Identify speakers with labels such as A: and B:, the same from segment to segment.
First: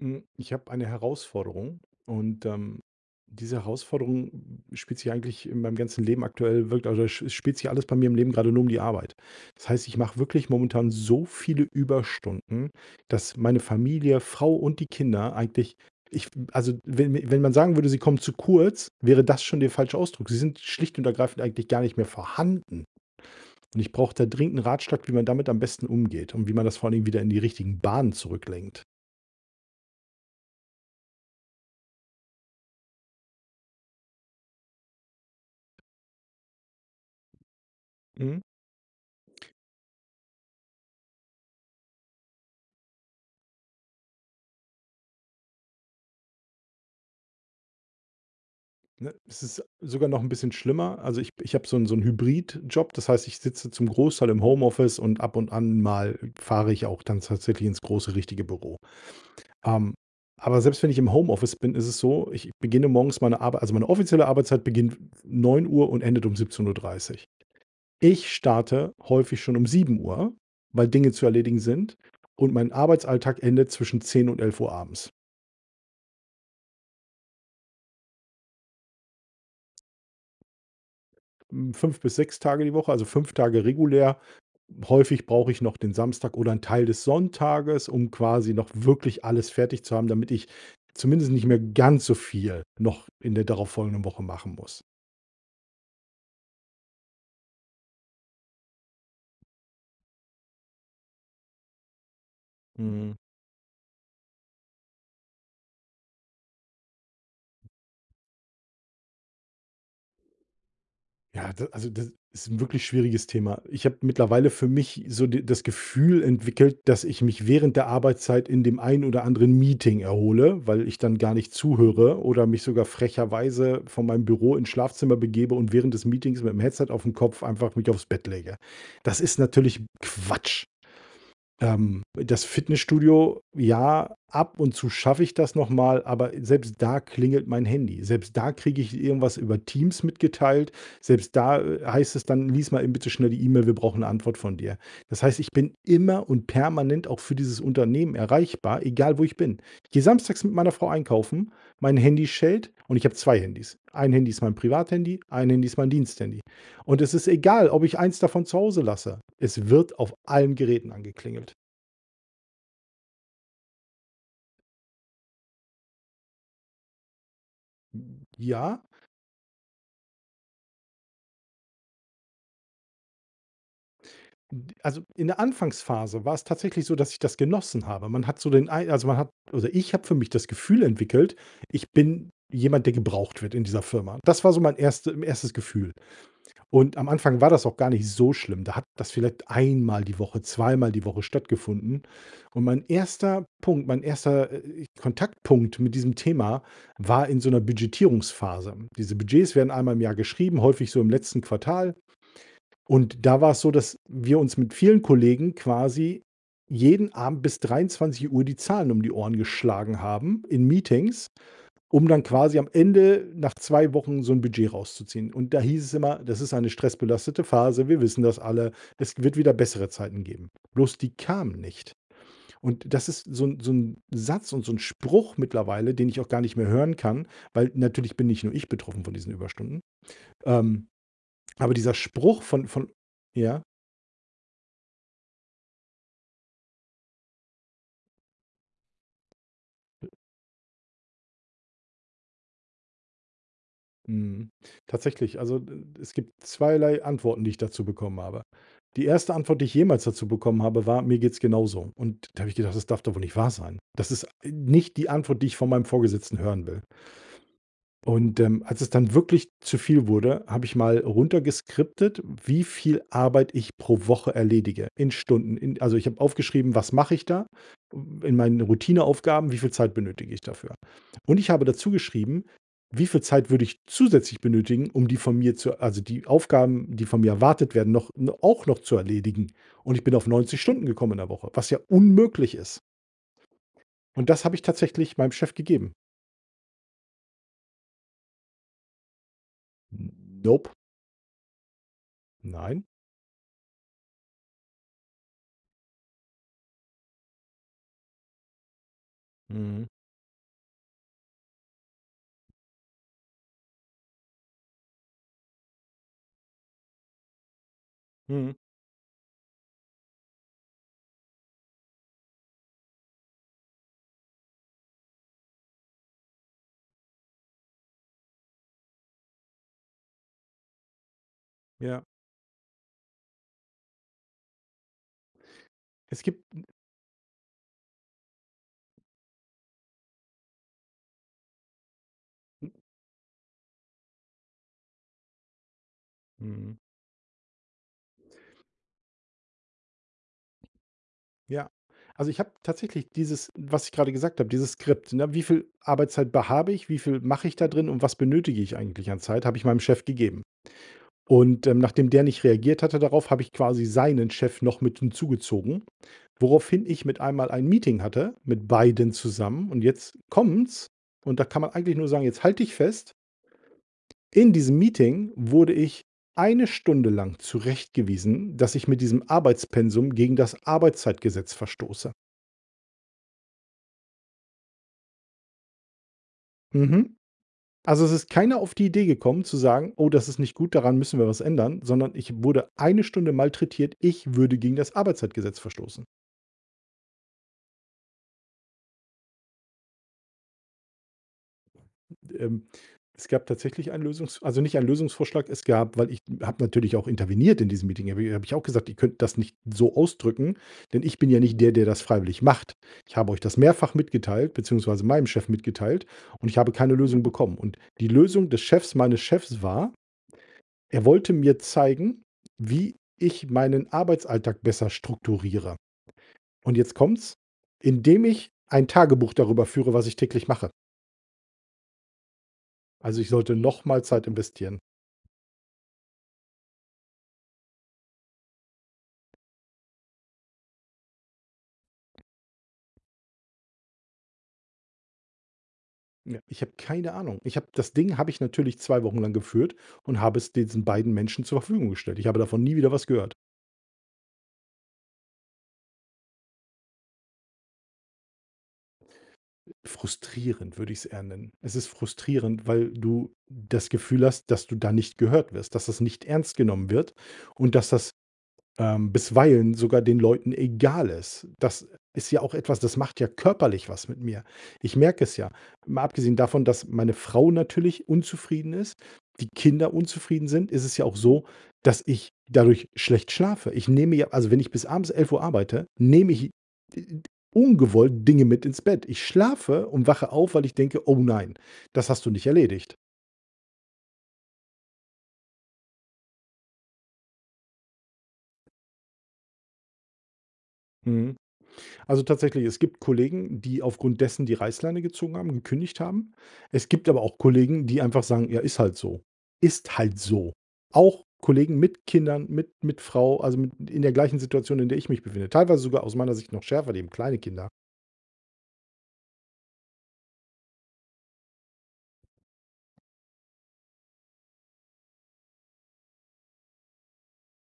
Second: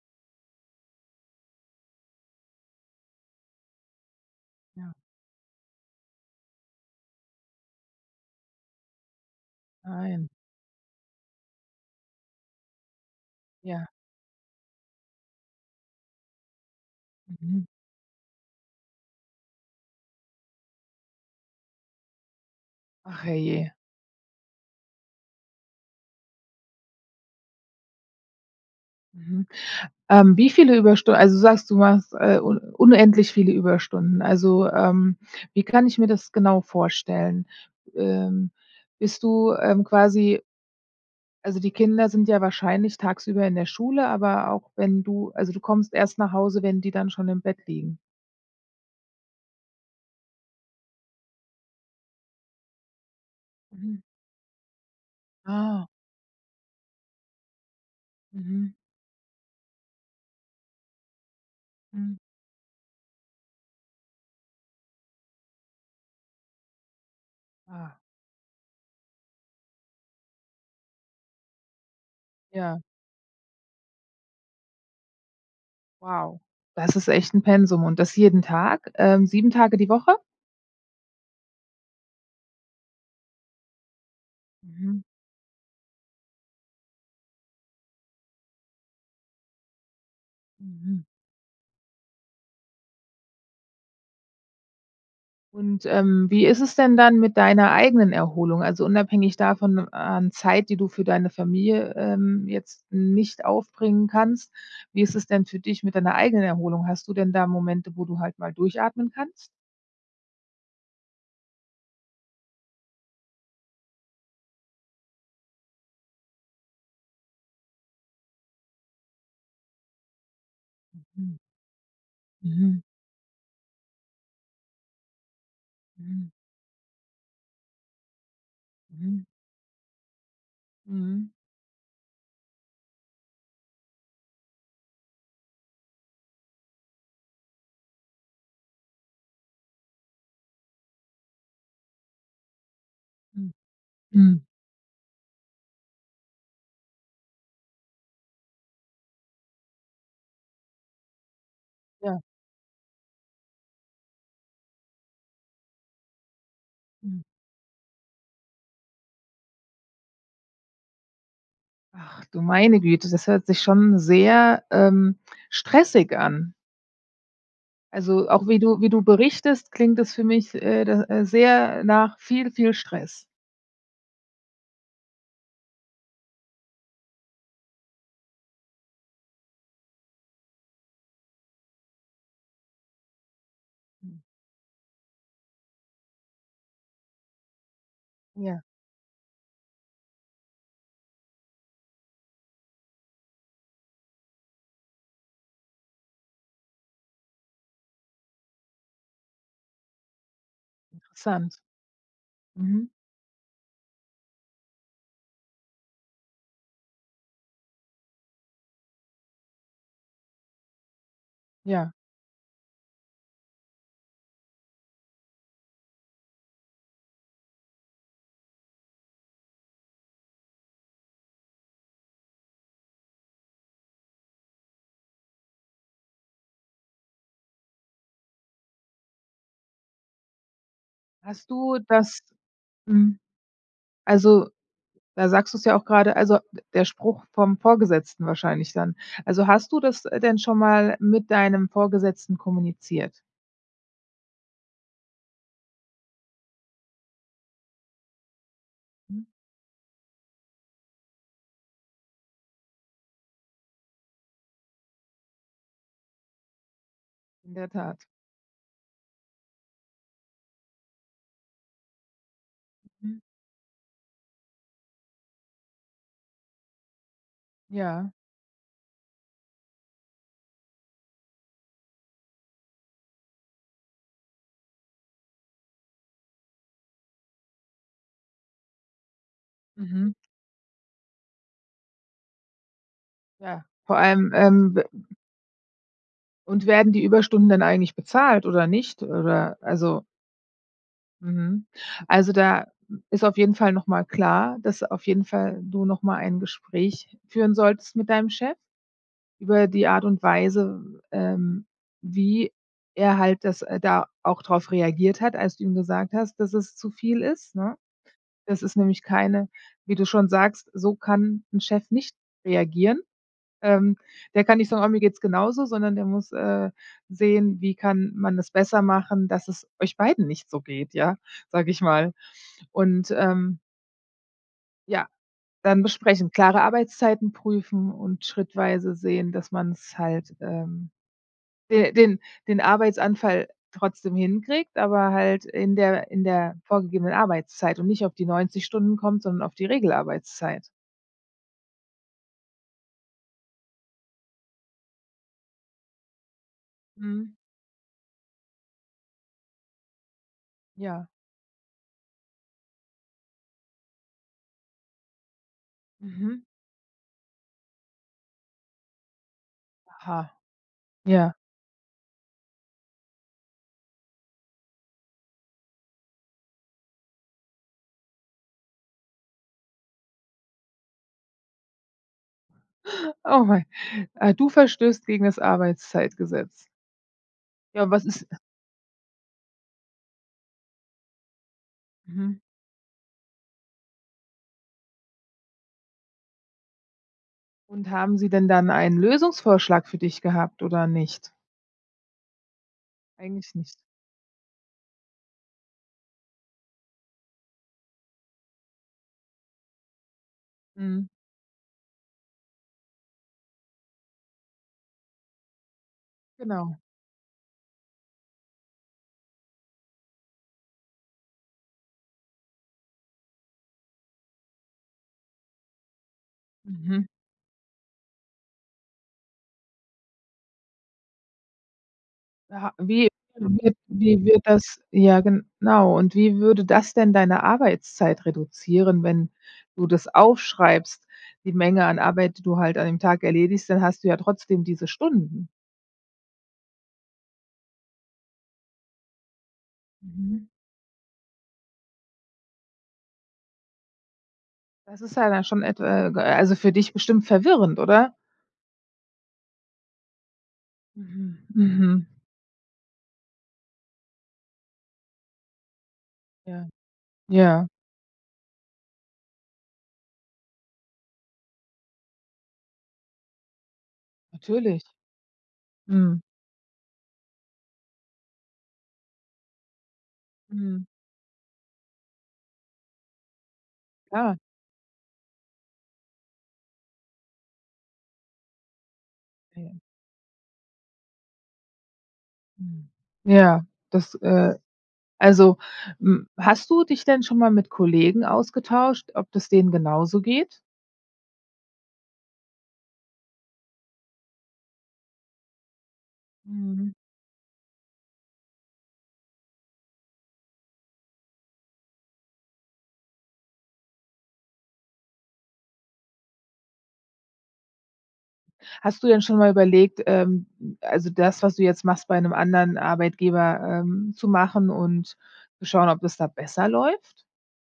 A: Mm, ich habe eine Herausforderung. Und ähm, diese Herausforderung
B: Ja.
A: spielt sich eigentlich in meinem ganzen Leben aktuell, wirk also, sch spielt sich alles bei mir im Leben grade nur die Arbeit. Das heißt, ich mache
B: Nein.
A: wirklich momentan so viele Überstunden, dass meine
B: Ja.
A: Familie, Frau und die Kinder eigentlich, ich also, wenn wenn man
B: Mhm.
A: sagen würde, sie kommen zu kurz, wäre das schon der falsche Ausdruck. Sie sind schlicht und ergreifend eigentlich gar nicht mehr vorhanden.
B: Ach, herrje.
A: Und ich brauche da dringend 'n Ratschlag, wie man damit am besten umgeht und wie man das vor allen Dingen wieder in die richtigen Bahnen zurücklenkt.
B: Mhm, ähm, wie viele Überstunden also, du sagst, du machst, äh, un unendlich viele Überstunden. Also, ähm, wie kann ich mir das genau vorstellen?
A: Mhm.
B: Ähm, bist du, ähm, quasi also, die Kinder sind ja wahrscheinlich tagsüber in der Schule, aber auch wenn du also, du kommst erst nach Hause, wenn die dann schon im Bett liegen?
A: Ne? Es ist sogar noch 'n bisschen schlimmer. Also, ich ich habe so 'n so 'n Hybridjob, das heißt, ich sitze zum
B: Mhm.
A: Großteil im Homeoffice und ab und an
B: Ah.
A: mal fahre ich auch dann tatsächlich ins große richtige
B: Mhm.
A: Büro. Ähm, aber selbst wenn ich im Homeoffice bin, ist es
B: Mhm.
A: so, ich beginne morgens meine Arbei also, meine offizielle Arbeitszeit beginnt 09:00 und endet um 17:30.
B: Ah.
A: Ich starte häufig schon um 07:00, weil Dinge zu erledigen sind und mein
B: Ja.
A: Arbeitsalltag endet zwischen 10 und 11:00 abends.
B: Wow, das ist echt 'n Pensum und das jeden Tag, ähm, 7 Tage die Woche?
A: Mm, 5 bis 6 Tage die Woche, also, 5 Tage regulär.
B: Mhm.
A: Häufig brauche ich noch den Samstag oder 'n Teil des Sonntages, um quasi noch wirklich alles fertig zu haben, damit ich
B: Mhm.
A: zumindest nicht mehr ganz so viel noch in der darauf folgenden Woche machen muss.
B: Und, ähm, wie ist es denn dann mit deiner eigenen Erholung? Also, unabhängig davon an Zeit, die du für deine Familie, ähm, jetzt
A: Mhm.
B: nicht aufbringen kannst, wie ist es denn für dich mit deiner eigenen Erholung? Hast du denn da Momente, wo du halt mal durchatmen kannst?
A: Ja, d also, d ist 'n wirklich schwieriges Thema. Ich habe mittlerweile für mich so de das Gefühl entwickelt, dass ich mich während der Arbeitszeit in dem einen oder anderen Meeting erhole, weil ich dann gar
B: Mhm.
A: nicht zuhöre oder mich
B: Mhm.
A: sogar frecherweise von meinem Büro ins Schlafzimmer begebe und während des
B: Mhm.
A: Meetings mit'm Headset aufm Kopf einfach mich aufs Bett lege. Das
B: Mhm.
A: ist natürlich Quatsch.
B: Mhm.
A: Ähm, das Fitnessstudio, ja, ab und zu schaffe ich das noch mal, aber selbst da klingelt mein Handy. Selbst da kriege ich irgendwas über Teams mitgeteilt. Selbst da, äh, heißt es dann: „Lies mal eben bitte schnell die
B: Hm.
A: Email, wir brauchen 'ne Antwort
B: Hm.
A: von dir.“ Das heißt, ich bin immer und permanent auch für dieses Unternehmen erreichbar, egal wo ich bin. Ich gehe Samstags mit meiner Frau einkaufen, mein
B: Ja.
A: Handy schellt und ich habe 2 Handys. Ein Handy ist mein Privathandy, ein Handy ist mein Diensthandy. Und es
B: Mhm.
A: ist egal, ob ich eins davon zu Hause lasse, es wird auf allen Geräten angeklingelt.
B: Ach, du meine Güte, das hört sich schon sehr, ähm, stressig an. Also, auch wie du
A: Ja.
B: wie du berichtest, klingt es für mich äh, do äh, sehr nach viel, viel Stress.
A: N d also, in der Anfangsphase war's tatsächlich so, dass ich das genossen habe. Man hat so den Ei also, man hat oder ich habe für mich das Gefühl entwickelt: „Ich bin jemand, der gebraucht wird in dieser Firma.“
B: Mhm.
A: Das war so mein erste 1. Gefühl. Und am Anfang war das auch gar nicht so schlimm.
B: Ja.
A: Da hat das vielleicht einmal die Woche, zweimal die Woche stattgefunden. Und mein 1. Punkt, mein 1., äh, Kontaktpunkt mit diesem Thema war in so 'ner Budgetierungsphase. Diese Budgets werden einmal im Jahr geschrieben, häufig so im letzten
B: Interessant.
A: Quartal
B: Mhm.
A: und da war's so, dass wir uns mit vielen Kollegen quasi jeden Abend bis 23:00 die Zahlen um die Ohren geschlagen haben in Meetings,
B: Ja.
A: um dann quasi am Ende nach 2 Wochen so 'n Budget rauszuziehen. Und da hieß es immer: „Das ist eine stressbelastete Phase. Wir wissen das alle. Es wird wieder bessere Zeiten geben.“ Bloß die kamen nicht. Und das ist so 'n so 'n Satz und so 'n Spruch mittlerweile, den ich auch gar nicht mehr hören kann, weil natürlich bin nicht nur ich betroffen von diesen Überstunden. Ähm,
B: Hast
A: aber
B: du
A: dieser
B: das
A: Spruch von von
B: mhm.
A: ja?
B: Also, da sagst du's ja auch grade, also, d der Spruch vom Vorgesetzten wahrscheinlich dann. Also, hast du das
A: B
B: denn schon mal mit deinem Vorgesetzten kommuniziert?
A: Mhm. Tatsächlich, also, d d es gibt zweierlei Antworten, die ich dazu bekommen habe. Die
B: Mhm.
A: 1. Antwort, die ich jemals dazu bekommen habe, war: „Mir geht's genauso.“ Und da habe ich gedacht: „Das darf doch wohl nicht wahr sein?“ Das ist nicht die Antwort, die ich von meinem Vorgesetzten hören will.
B: In der Tat.
A: Und, ähm, als es dann wirklich zu viel wurde, habe ich mal runtergeskriptet, wie viel
B: Mhm.
A: Arbeit ich pro Woche erledige in Stunden. In also, ich habe aufgeschrieben: Was mache ich da,
B: Ja.
A: in meinen Routineaufgaben, wie viel Zeit benötige ich dafür? Und ich habe dazu geschrieben: Wie viel Zeit würde ich zusätzlich benötigen, um die von mir zu also, die Aufgaben, die von mir erwartet werden, noch no auch noch zu erledigen. Und ich bin
B: Mhm.
A: auf 90 Stunden gekommen in der Woche, was ja unmöglich ist.
B: Ja, vor
A: Und
B: allem,
A: das habe ich
B: ähm, b
A: tatsächlich meinem Chef gegeben.
B: Und werden die Überstunden dann eigentlich bezahlt oder nicht oder, also
A: Nope.
B: Mhm. Also, da
A: Nein?
B: ist auf jeden Fall noch mal klar, dass auf jeden Fall du noch mal ein Gespräch führen solltest mit deinem Chef über die
A: Mhm.
B: Art und Weise, ähm, wie er halt das äh, da auch drauf reagiert hat, als du ihm gesagt hast, dass es zu viel ist, ne?
A: Mhm.
B: Das ist nämlich keine wie du schon sagst, so kann 'n Chef nicht reagieren. Ähm, der kann nicht sagen: „Oh, mir geht's genauso“, sondern der muss, äh, sehen, wie kann man das besser machen, dass es euch beiden nicht so geht, ja? Sag ich
A: Ja.
B: mal. Und, ähm Ja, dann
A: Es
B: besprechen,
A: gibt
B: klare
A: 'n
B: Arbeitszeiten prüfen und schrittweise sehen, dass man's halt ähm, den den den Arbeitsanfall trotzdem hinkriegt, aber halt in der in der
A: Mhm.
B: vorgegebenen Arbeitszeit und nicht auf die 90 Stunden kommt, sondern auf die Regelarbeitszeit.
A: Ja, also, ich habe tatsächlich dieses was ich gerade gesagt habe, dieses Skript: „Ne, wie viel Arbeitszeit be habe ich, wie viel
B: Mhm.
A: mache ich da drin und was benötige ich eigentlich an Zeit“, habe ich meinem Chef gegeben.
B: Ja.
A: Und, ähm, nachdem der nicht reagiert hatte darauf, habe ich quasi seinen Chef noch mit hinzugezogen,
B: Mhm.
A: woraufhin ich mit einmal ein Meeting hatte mit beiden zusammen und jetzt
B: Aha.
A: kommt's
B: Ja.
A: und da kann man eigentlich nur sagen: „Jetzt halt dich fest!“ In diesem Meeting wurde ich 1 Stunde lang zurechtgewiesen, dass ich mit diesem Arbeitspensum gegen das Arbeitszeitgesetz verstoße.
B: Oh, Mann. Äh, du verstößt gegen das Arbeitszeitgesetz?
A: Mhm.
B: Ja, und
A: Also,
B: was
A: es
B: ist
A: ist keiner auf die Idee gekommen zu sagen: „Oh, das ist nicht gut, daran müssen wir was ändern“, sondern ich
B: Mhm.
A: wurde 1 Stunde malträtiert, ich würde gegen das Arbeitszeitgesetz verstoßen.
B: Und haben sie denn dann einen Lösungsvorschlag für dich gehabt oder nicht?
A: Ähm, es gab
B: Eigentlich nicht.
A: tatsächlich ein Lösungs also, nicht einen Lösungsvorschlag. Es gab weil ich habe natürlich auch interveniert in diesem Meeting, habe habe ich auch gesagt: „Ihr könnt das nicht so ausdrücken, denn
B: Mhm.
A: ich bin ja nicht der, der das freiwillig macht. Ich habe euch das mehrfach mitgeteilt, beziehungsweise meinem Chef mitgeteilt und ich habe
B: Genau.
A: keine Lösung bekommen.“ Und die Lösung des Chefs, meines Chefs war, er wollte mir zeigen, wie ich meinen Arbeitsalltag besser strukturiere. Und jetzt
B: Mhm.
A: kommt's, indem ich ein Tagebuch darüber führe, was ich täglich mache.
B: Aha, wie
A: Also, ich sollte
B: [unintelligible]
A: noch mal
B: wie
A: Zeit
B: wird
A: investieren.
B: das ja, genau. Und wie würde das denn deine Arbeitszeit reduzieren, wenn du das aufschreibst, die Menge an Arbeit, die du halt an dem Tag erledigst, dann hast du ja trotzdem diese Stunden.
A: Ja. Ich habe keine Ahnung. Ich habe das Ding habe ich natürlich 2 Wochen lang geführt und habe
B: Mhm.
A: es diesen beiden Menschen zur Verfügung gestellt. Ich habe davon nie wieder was gehört.
B: Das ist ja dann schon etwa äh, äh, also, für dich bestimmt verwirrend, oder?
A: Frustrierend würde ich's eher
B: Mhm,
A: nennen. Es ist
B: mhm.
A: frustrierend, weil du das Gefühl hast, dass du da nicht gehört wirst, dass das nicht ernst
B: Ja,
A: genommen wird
B: ja.
A: und dass das, ähm, bisweilen sogar den Leuten egal ist. Das ist ja auch etwas, das macht ja körperlich was mit mir.
B: Natürlich.
A: Ich merke es ja. Mal
B: Mhm.
A: abgesehen davon, dass meine Frau natürlich unzufrieden ist, die Kinder unzufrieden sind, ist
B: Mhm.
A: es ja auch so, dass ich dadurch schlecht schlafe. Ich nehme ja
B: Ja.
A: also, wenn ich bis abends 11:00 arbeite, nehme ich, äh, äh, d ungewollt Dinge mit ins Bett. Ich
B: Mhm.
A: schlafe und wache auf, weil ich denke: „Oh, nein, das hast du nicht
B: Mm.
A: erledigt.“
B: Ja, das äh, also, mm, hast du dich denn schon mal mit Kollegen ausgetauscht, ob das denen genauso geht?
A: Mhm. Also, tatsächlich, es gibt Kollegen, die aufgrund dessen die Reißleine gezogen haben, gekündigt haben. Es
B: Mhm.
A: gibt aber auch Kollegen, die einfach sagen: „Ja, ist halt so.“ Ist halt so. Auch Kollegen mit Kindern, mit mit Frau, also, mit in der gleichen Situation, in der ich mich befinde, teilweise sogar aus meiner Sicht noch schärfer, die haben kleine Kinder.
B: Hast du denn schon mal überlegt, ähm, also das, was du jetzt machst, bei 'nem anderen Arbeitgeber, ähm, zu machen und zu schauen, ob das da besser läuft?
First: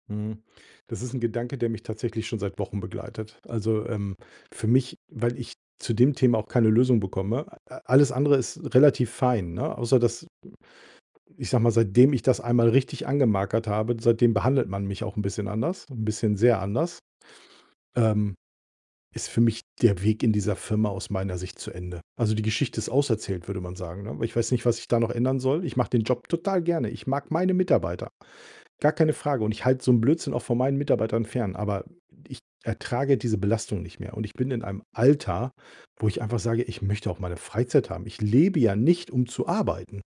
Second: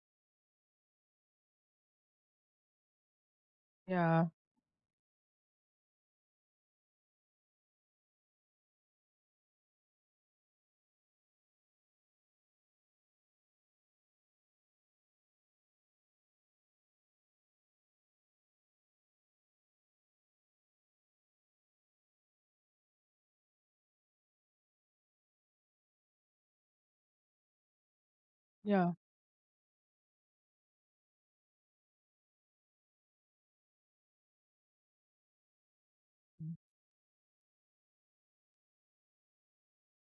A: Mhm. Das ist 'n Gedanke, der mich tatsächlich schon seit Wochen begleitet. Also, ähm,
B: Ja.
A: für mich, weil ich zu dem Thema auch keine Lösung bekomme, äh, äh, alles andere ist relativ fein, ne, außer dass ich sage mal, seitdem ich das einmal richtig angemarkert habe, seitdem behandelt man mich auch 'n bisschen anders, 'n bisschen sehr anders, ähm, ist für mich der Weg in dieser Firma aus meiner Sicht zu Ende. Also, die Geschichte ist auserzählt, würde man sagen, ne? Weil ich weiß nicht, was ich da noch ändern soll. Ich mache den Job total gerne. Ich mag meine Mitarbeiter. Gar
B: Ja.
A: keine Frage. Und ich halte so 'n Blödsinn auch von meinen Mitarbeitern fern, aber ich ertrage diese Belastung nicht mehr. Und ich bin in einem Alter, wo ich einfach
B: Mhm.
A: sage: „Ich möchte auch meine Freizeit haben. Ich lebe ja nicht, um zu arbeiten.“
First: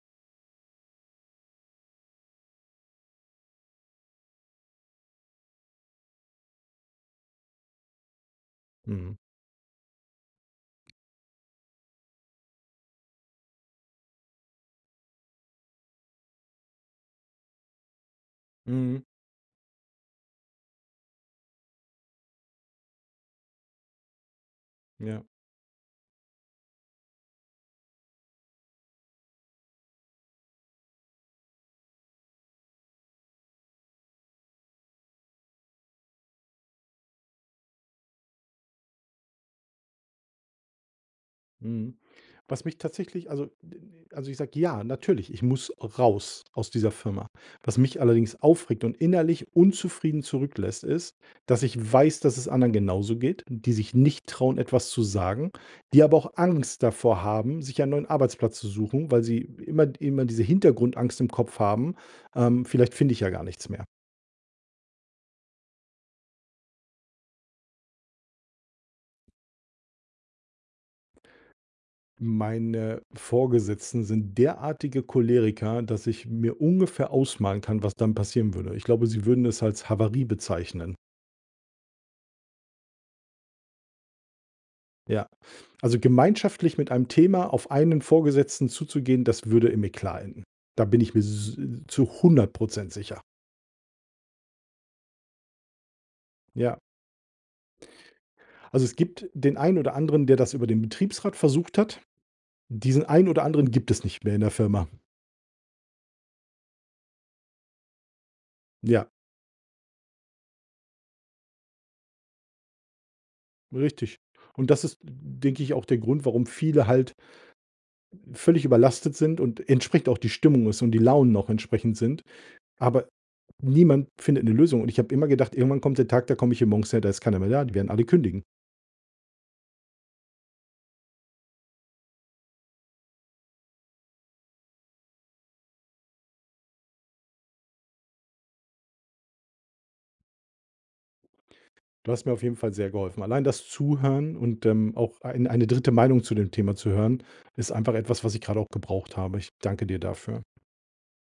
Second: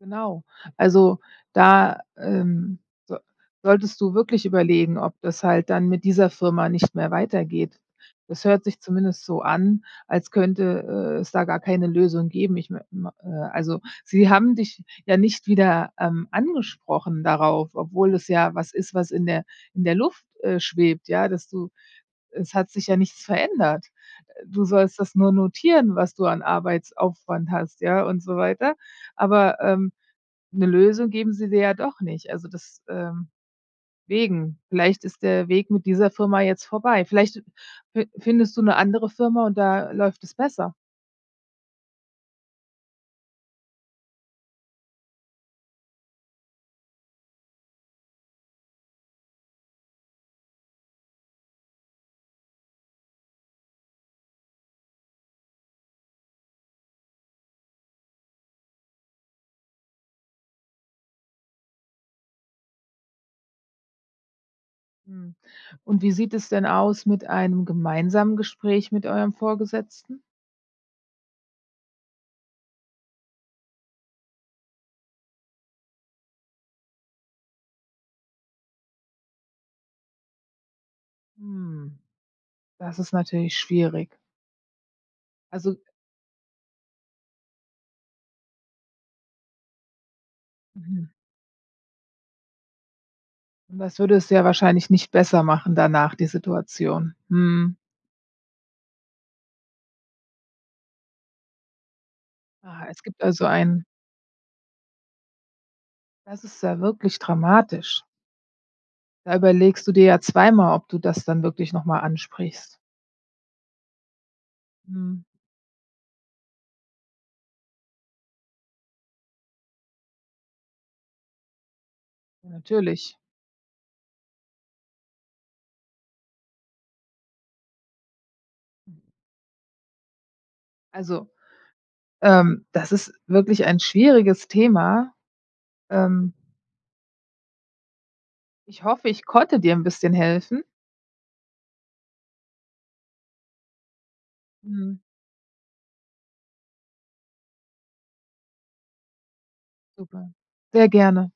B: Genau. Also, da ähm, so solltest du wirklich überlegen, ob das halt dann mit dieser Firma nicht mehr weitergeht. Das hört sich
A: Mhm.
B: zumindest so an, als könnte, äh, es da gar keine Lösung geben. Ich me mei äh, also, sie haben dich ja nicht wieder, ähm, angesprochen darauf, obwohl es ja was ist,
A: Mhm.
B: was in der in der Luft, äh, schwebt, ja, dass du es hat sich ja nichts verändert. Äh, du sollst das
A: Ja.
B: nur notieren, was du an Arbeitsaufwand hast, ja, und so weiter. Aber, ähm, 'ne Lösung geben sie dir ja doch nicht. Also, des ähm, wegen vielleicht ist der Weg mit dieser Firma jetzt vorbei. Vielleicht fin findest du 'ne andere Firma und da läuft es besser.
A: Mhm. Was mich tatsächlich, also, d d also, ich sage: „Ja, natürlich, ich muss raus aus dieser Firma.“ Was mich allerdings aufregt und innerlich unzufrieden zurücklässt, ist, dass ich weiß, dass es anderen genauso geht, die sich nicht trauen, etwas zu sagen, die aber auch Angst davor haben, sich einen neuen Arbeitsplatz zu suchen, weil sie immer immer diese Hintergrundangst im Kopf haben: „Ähm, vielleicht finde ich ja gar nichts mehr.“
B: Mhm. Und wie sieht es denn aus mit einem gemeinsamen Gespräch mit eurem Vorgesetzten?
A: Meine Vorgesetzten sind derartige Choleriker, dass ich mir ungefähr ausmalen kann, was dann passieren würde. Ich glaube, sie würden es als „Havarie“ bezeichnen.
B: Hm. Das ist natürlich schwierig.
A: Ja,
B: Also
A: also, gemeinschaftlich mit einem Thema auf einen Vorgesetzten zuzugehen, das würde im Eklat enden. Da bin
B: Mhm.
A: ich mir s äh, zu 100 % sicher.
B: Und das würde es ja wahrscheinlich nicht besser machen danach, die
A: Ja.
B: Situation. Mhm.
A: Also, es gibt den ein oder anderen, der das über den Betriebsrat versucht hat.
B: Ah. Es
A: Diesen
B: gibt
A: einen oder
B: also
A: anderen
B: ein
A: gibt es nicht mehr in der Firma.
B: Das ist ja wirklich dramatisch.
A: Ja.
B: Da überlegst du dir ja zweimal, ob du das dann wirklich noch mal ansprichst.
A: Richtig. Und das ist,
B: Mhm.
A: denke ich, auch der Grund, warum viele halt völlig überlastet sind und entsprechend auch die Stimmung ist und die Launen noch entsprechend sind. Aber
B: Natürlich.
A: niemand findet 'ne Lösung und ich habe immer gedacht: „Irgendwann kommt der Tag, da komme ich hier morgens her, da ist keiner mehr da, die werden alle kündigen.“
B: Also, ähm, das ist wirklich ein schwieriges Thema. Ähm. Ich hoffe, ich konnte dir 'n bisschen helfen.
A: Du hast mir auf jeden Fall sehr geholfen. Allein das Zuhören und, ähm,
B: Mhm.
A: auch ein eine 3. Meinung zu dem Thema zu hören, ist einfach etwas, was ich grade auch gebraucht habe. Ich danke dir
B: Super.
A: dafür.
B: Sehr gerne.